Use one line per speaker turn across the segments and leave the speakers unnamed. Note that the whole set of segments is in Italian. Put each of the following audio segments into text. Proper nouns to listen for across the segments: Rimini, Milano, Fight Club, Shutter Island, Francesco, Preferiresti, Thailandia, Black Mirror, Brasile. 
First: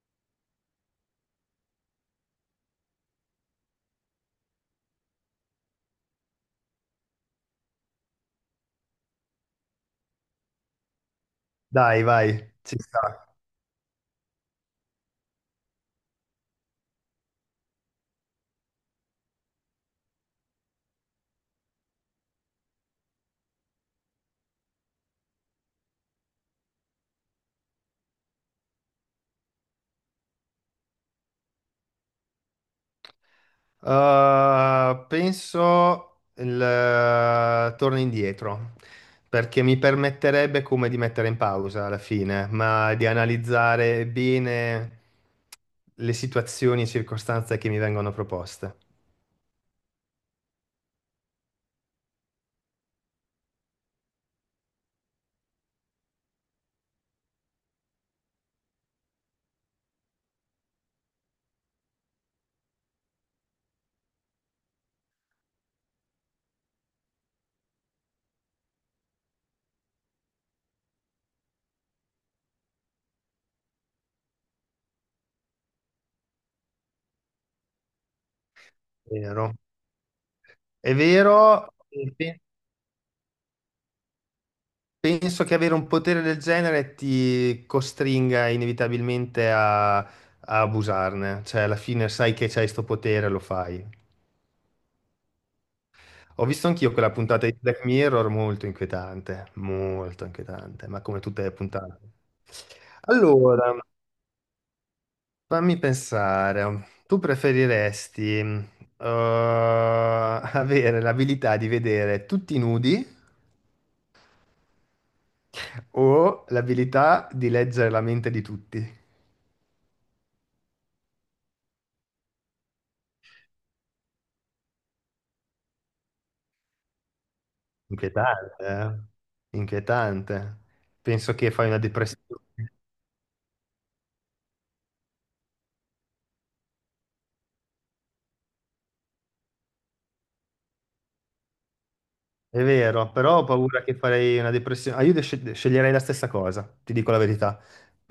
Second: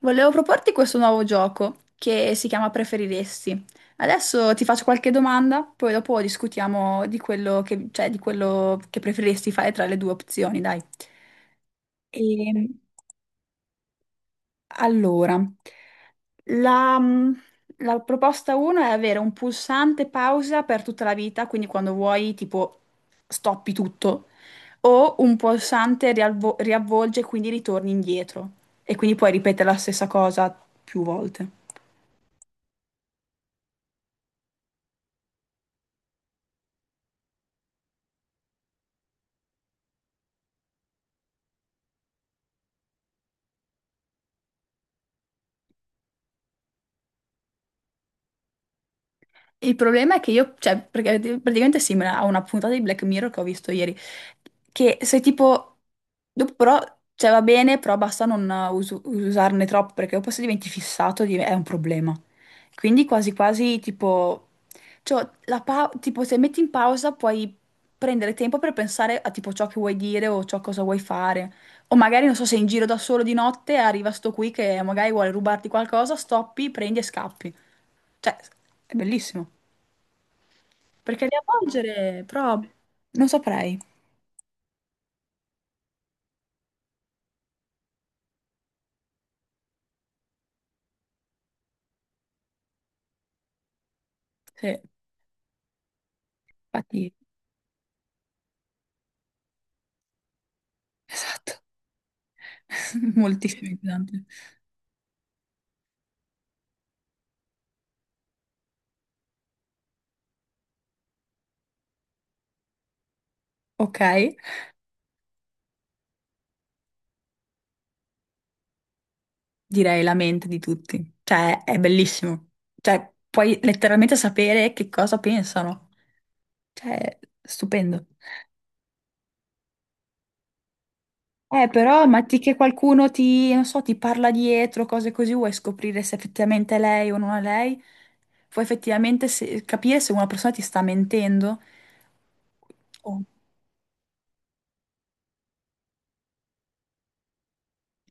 Volevo proporti questo nuovo gioco che si chiama Preferiresti. Adesso ti faccio qualche domanda, poi dopo discutiamo di quello che, cioè, di quello che preferiresti fare tra le due opzioni, dai.
Dai,
E,
vai, ci sta.
allora, la, mm, la proposta 1 è avere un pulsante pausa per tutta la vita, quindi quando vuoi, tipo, stoppi tutto, o un pulsante riavvolge e quindi ritorni indietro. E quindi puoi ripetere la stessa cosa più volte.
Penso il torno indietro, perché mi permetterebbe come di mettere in pausa alla fine, ma di analizzare bene le situazioni e circostanze che mi vengono proposte.
Il problema è che io, cioè, perché praticamente è simile a una puntata di Black Mirror che ho visto ieri, che sei tipo, dopo però, cioè va bene, però basta non usarne troppo, perché dopo se diventi fissato è un problema. Quindi quasi quasi tipo, cioè, tipo se metti in pausa puoi prendere tempo per pensare a tipo ciò che vuoi dire o ciò cosa vuoi fare. O magari, non so, sei in giro da solo di notte, e arriva sto qui che magari vuole rubarti qualcosa, stoppi, prendi e scappi. Cioè, è bellissimo.
Vero. È
Perché
vero,
riavvolgere, però non saprei.
penso che avere un potere del genere ti costringa inevitabilmente a abusarne, cioè alla fine sai che c'hai sto potere, lo fai.
Sì,
Ho visto anch'io quella
Infatti,
puntata di Black Mirror molto inquietante, ma come tutte
esatto,
le puntate.
moltissimo
Allora,
inquietante.
fammi pensare, tu preferiresti avere l'abilità di vedere tutti nudi
Ok,
o l'abilità di leggere la mente di tutti?
direi la mente di tutti. Cioè, è bellissimo. Cioè, puoi letteralmente sapere che cosa pensano. Cioè, stupendo.
Inquietante, eh? Inquietante. Penso che fai una
Però,
depressione.
che qualcuno ti, non so, ti parla dietro, cose così, vuoi scoprire se effettivamente è lei o non è lei? Vuoi effettivamente capire se una persona ti sta mentendo?
È vero,
Oh,
però ho paura che farei una depressione. Ah, io sceglierei la stessa cosa, ti dico la verità.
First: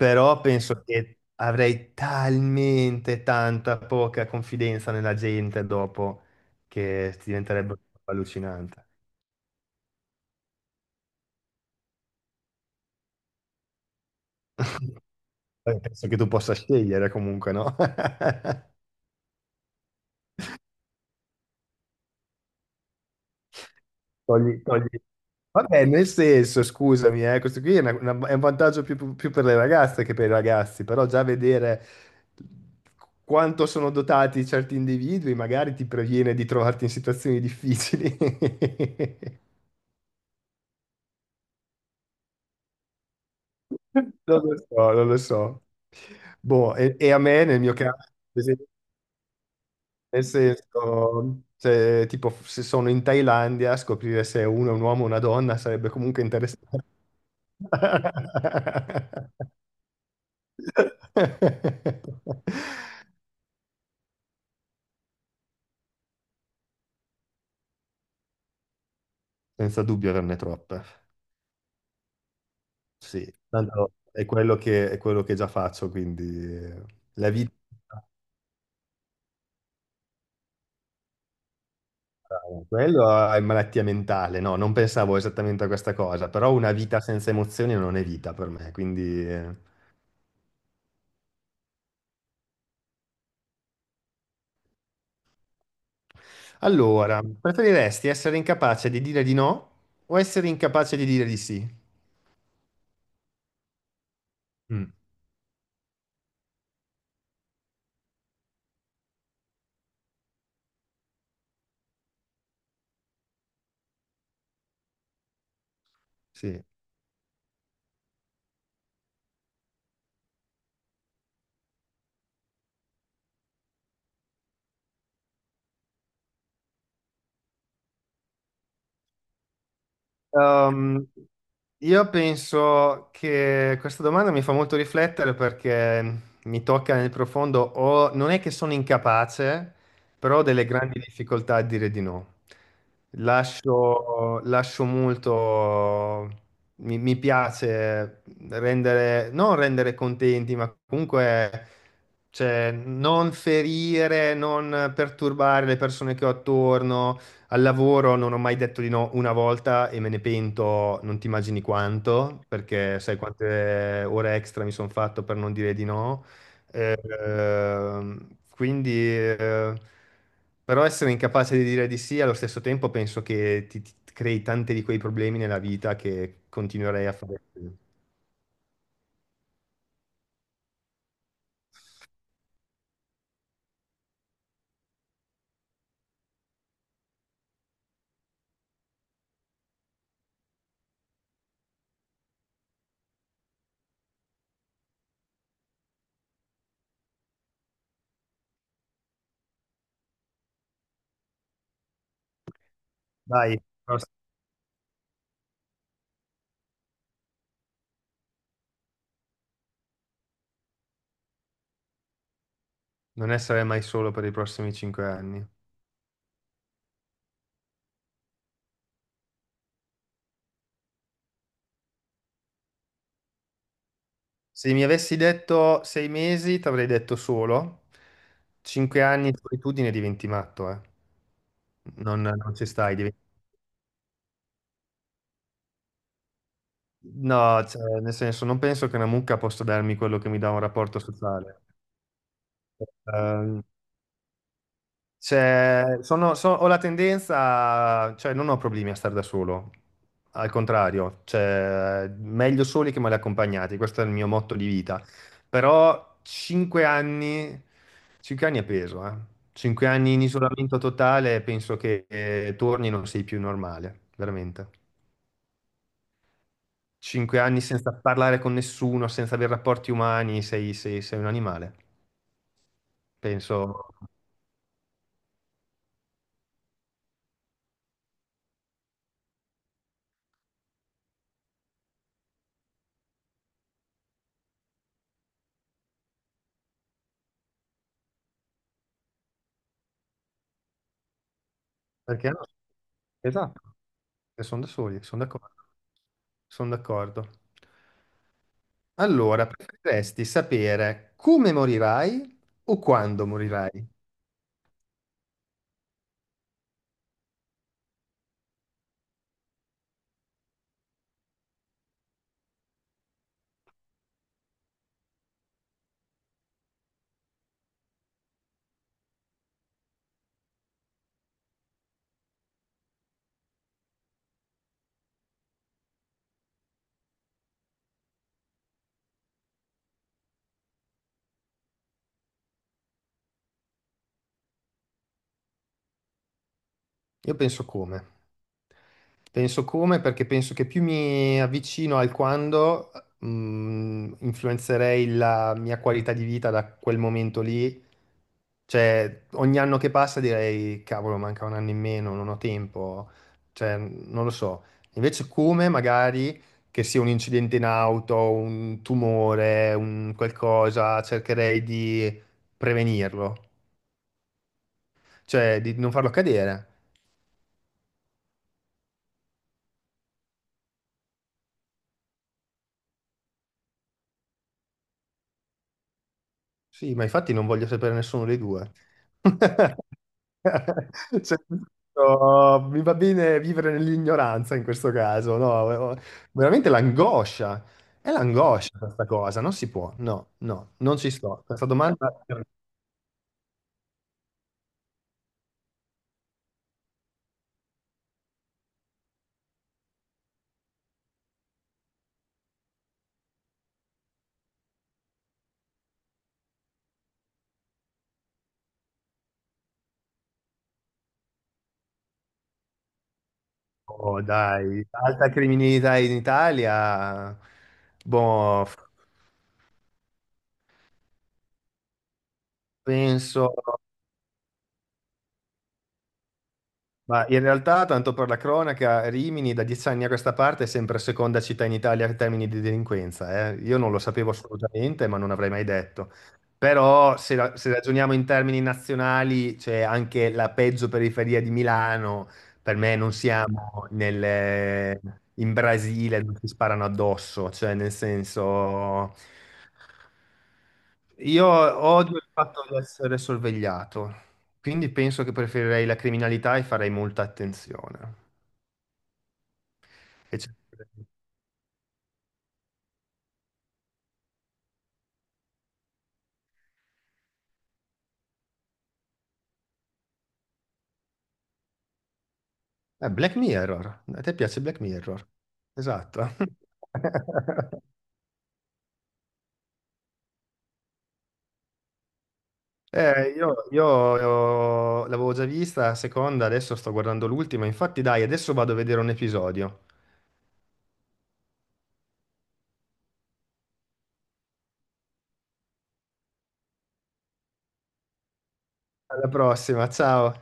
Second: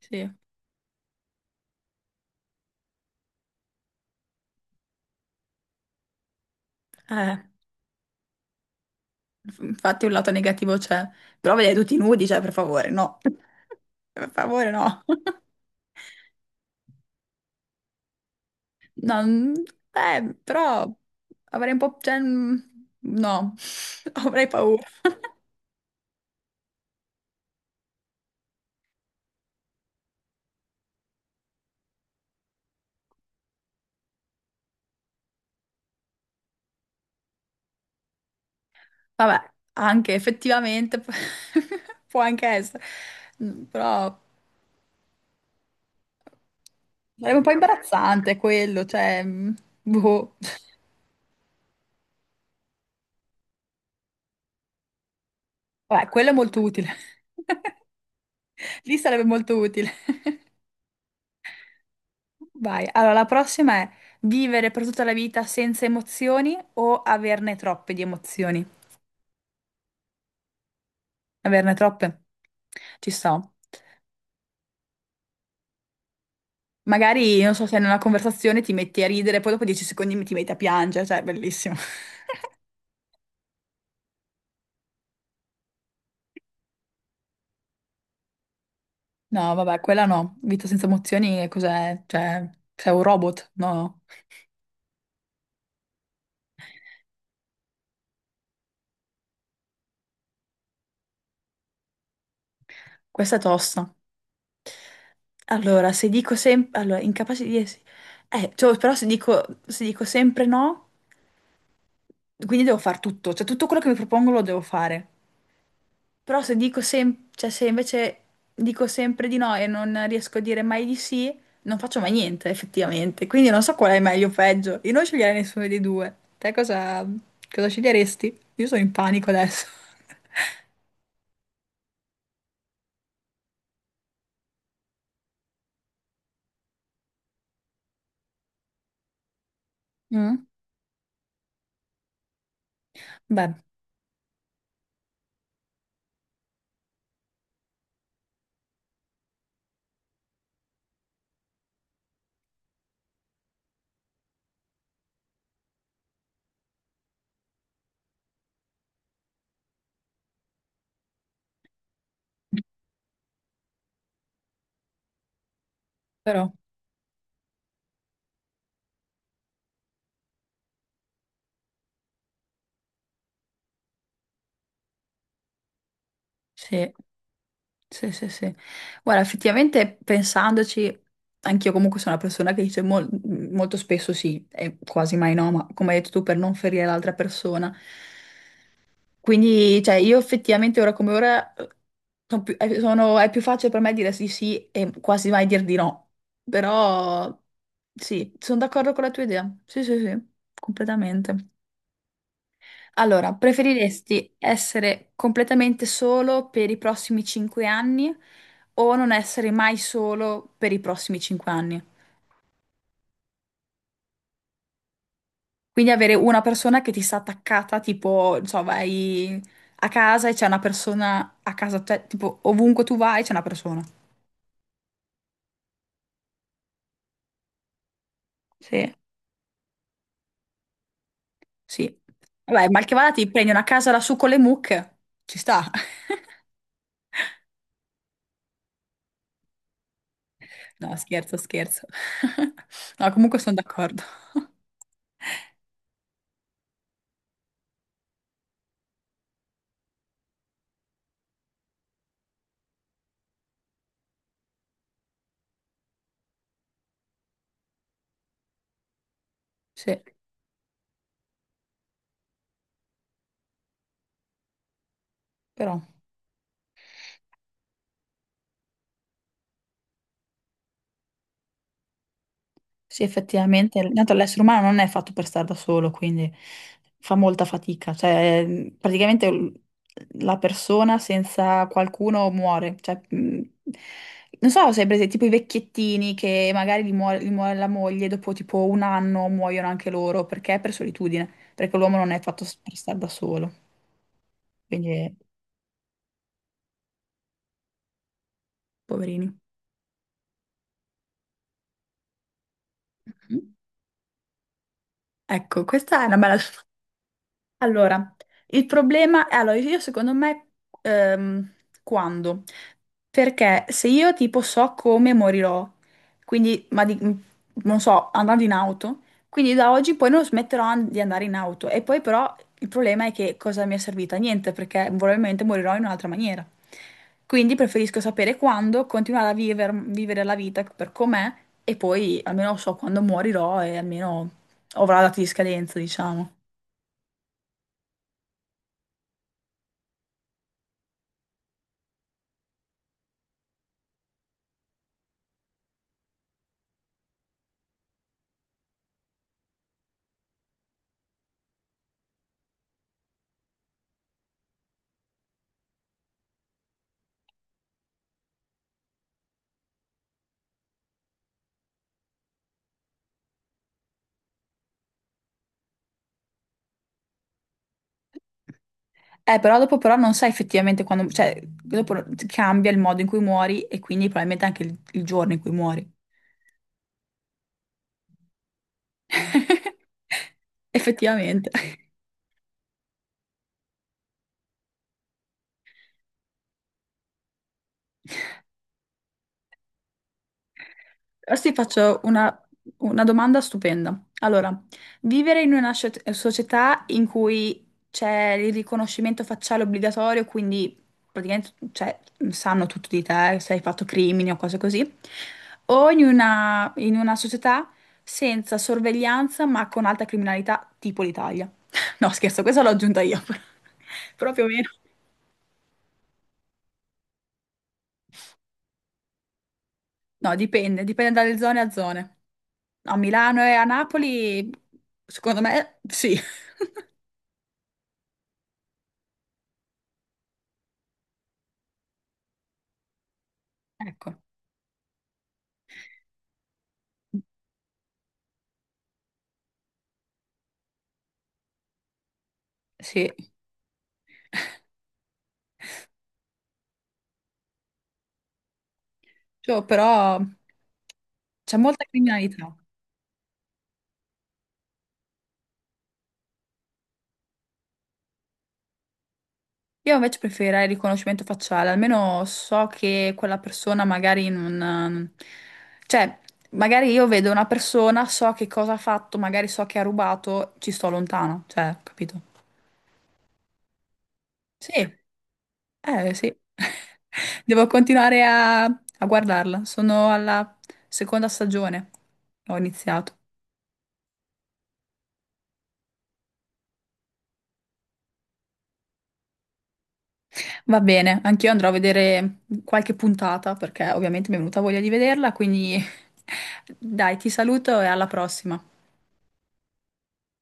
sì.
penso che avrei talmente tanta poca confidenza nella gente dopo che
Eh,
diventerebbe allucinante.
Infatti un lato negativo c'è, però vedere tutti nudi, cioè per favore, no. Per favore, no.
Poi penso che tu possa scegliere comunque, no?
No, però avrei un po', cioè, no, avrei
Togli,
paura.
togli. Vabbè, nel senso, scusami, questo qui è, è un vantaggio più per le ragazze che per i ragazzi, però già vedere quanto sono dotati certi individui magari ti previene di trovarti in situazioni difficili.
Vabbè, anche effettivamente può anche essere. Però
Non lo so, non lo so. Boh, e a
sarebbe un
me
po'
nel mio caso,
imbarazzante
per esempio,
quello, cioè.
nel
Boh.
senso, se, tipo, se sono in Thailandia, scoprire se uno è un uomo o una donna sarebbe
Vabbè,
comunque
quello è molto
interessante.
utile. Lì sarebbe molto utile. Vai. Allora, la prossima è vivere per tutta la vita senza emozioni o averne troppe di emozioni?
Senza dubbio averne troppe.
Averne troppe? Ci
Sì,
sto.
tanto è quello che già faccio, quindi eh, la
Magari,
vita.
non so, se in una conversazione ti metti a ridere, poi dopo 10 secondi ti metti a piangere, cioè, bellissimo.
Quello è malattia mentale, no, non pensavo esattamente a questa cosa, però una vita senza emozioni non è vita per me, quindi...
No,
eh.
vabbè, quella no. Vita senza emozioni è cos'è? Cioè, sei un robot? No.
Allora, preferiresti essere incapace di dire di no o essere incapace di dire di sì?
Questa è tosta.
Mm,
Allora, se dico sempre. Allora, incapace di. Cioè, però se dico sempre no, quindi devo fare tutto. Cioè, tutto quello che mi propongo lo devo fare. Però se
sì.
dico cioè, se invece dico sempre di no e non riesco a dire mai di sì, non faccio mai niente, effettivamente. Quindi non so qual è meglio o peggio. Io non sceglierei nessuno dei due. Te cosa sceglieresti? Io sono in panico adesso.
Ehm, io penso che questa domanda mi fa molto riflettere perché mi tocca nel profondo, o non è che sono incapace, però ho
Mm?
delle grandi difficoltà a dire di no.
Beh,
Lascio molto, mi piace rendere, non rendere contenti, ma comunque cioè, non ferire, non perturbare le persone che ho attorno. Al lavoro non ho mai detto di no una volta e me ne pento, non ti immagini quanto, perché sai quante ore extra mi sono fatto per non dire di no.
però
Eh, quindi, però essere incapace di dire di sì allo stesso tempo penso che ti crei tanti di quei problemi nella vita che
sì.
continuerei a fare.
Sì, sì, sì. Guarda, effettivamente pensandoci, anch'io comunque sono una persona che dice molto spesso sì e quasi mai no, ma come hai detto tu, per non ferire l'altra persona. Quindi, cioè, io effettivamente ora come ora è più facile per me dire sì sì e quasi mai dir di no. Però sì, sono d'accordo con la tua idea. Sì, sì, sì, completamente. Allora,
Dai,
preferiresti essere completamente solo per i prossimi 5 anni o non essere mai solo per i prossimi 5 anni?
non essere mai solo per i prossimi cinque anni.
Quindi avere una persona che ti sta attaccata, tipo, non so, vai a casa e c'è una persona a casa, tipo ovunque tu vai c'è una persona.
Se mi avessi detto sei mesi, ti avrei detto solo.
Sì,
Cinque anni di solitudine diventi matto, eh.
sì.
Non ci
Vabbè, mal che
stai.
vada ti prendi una casa lassù con le mucche. Ci sta.
No, cioè, nel senso, non penso che una mucca possa darmi quello che mi dà un
No,
rapporto
scherzo,
sociale.
scherzo. No, comunque sono
Ehm,
d'accordo.
Cioè, ho la tendenza, cioè non ho problemi a stare da solo, al contrario, cioè, meglio soli che male accompagnati, questo è il mio motto di vita. Però 5 anni, 5 anni è peso, eh. 5
Sì,
anni in isolamento totale, penso che torni e non sei più normale, veramente.
però.
5 anni senza parlare con nessuno, senza avere rapporti umani, sei un animale,
Sì,
penso.
effettivamente, intanto l'essere umano non è fatto per stare da solo, quindi fa molta fatica, cioè praticamente la persona senza qualcuno muore, cioè, non so se hai presente tipo i vecchiettini che magari gli muore la moglie, dopo tipo un anno muoiono anche loro, perché? Per solitudine, perché l'uomo non è
Perché no?
fatto per stare da solo,
Esatto. Sono da soli,
quindi
sono d'accordo. Sono d'accordo.
poverini.
Allora, preferiresti sapere come morirai o quando
Mhm.
morirai?
Ecco, questa è una bella. Allora, il problema è, allora, io secondo me, ehm, quando? Perché se io tipo so come morirò, quindi, non so, andando in auto, quindi da oggi poi non smetterò di andare in auto. E poi però il problema è che cosa mi è servita? Niente, perché probabilmente morirò in un'altra maniera. Quindi preferisco sapere quando, continuare a vivere la vita per com'è e poi almeno so quando morirò e almeno avrò la data di scadenza, diciamo.
Io penso come. Penso come, perché penso che più mi avvicino al quando, influenzerei la mia qualità di vita da quel momento lì. Cioè, ogni anno che passa direi, cavolo, manca un anno in meno, non ho tempo. Cioè, non lo so. Invece come, magari, che sia un incidente in auto, un tumore, un qualcosa, cercherei di prevenirlo. Cioè, di non farlo accadere.
Però dopo però non sai effettivamente quando, cioè, dopo cambia il modo in cui muori e quindi probabilmente anche il giorno in cui muori.
Sì, ma infatti non voglio sapere nessuno dei due. Cioè,
Effettivamente.
no, mi va bene vivere nell'ignoranza in questo caso, no? Oh, veramente l'angoscia, è l'angoscia questa cosa, non si può, no, no, non ci sto.
Adesso ti
Questa
faccio
domanda,
una domanda stupenda. Allora, vivere in una società in cui c'è il riconoscimento facciale obbligatorio, quindi praticamente cioè, sanno tutto di te, se hai fatto crimini o cose così, o in una società senza sorveglianza ma con alta criminalità, tipo l'Italia. No, scherzo, questa l'ho aggiunta io.
oh,
Proprio meno.
dai, alta criminalità in Italia, boh,
No, dipende dalle zone a zone. A Milano e
penso.
a Napoli, secondo me, sì.
Ma in realtà, tanto per la cronaca, Rimini da 10 anni a questa parte è sempre seconda città in Italia in termini di delinquenza, eh. Io non lo
Ecco,
sapevo assolutamente, ma non avrei mai detto. Però se, se ragioniamo in termini nazionali, c'è anche la peggio periferia di Milano. Per me
sì,
non siamo in Brasile dove si sparano addosso, cioè nel senso.
Cioè, però
Io
c'è molta
odio il
criminalità.
fatto di essere sorvegliato, quindi penso che preferirei la criminalità e farei molta attenzione.
Io invece
Che c'è-
preferirei il riconoscimento facciale, almeno so che quella persona magari non. Cioè, magari io vedo una persona, so che cosa ha fatto, magari so che ha rubato, ci sto lontano, cioè, capito?
Black Mirror, a te piace
Sì,
Black Mirror?
eh
Esatto.
sì. Devo continuare a guardarla, sono alla seconda stagione, ho iniziato.
Io l'avevo già vista la seconda, adesso sto guardando l'ultima, infatti dai, adesso vado a vedere un episodio.
Va bene, anch'io andrò a vedere qualche puntata perché ovviamente mi è venuta voglia di vederla, quindi dai, ti saluto e alla prossima.
Alla prossima, ciao.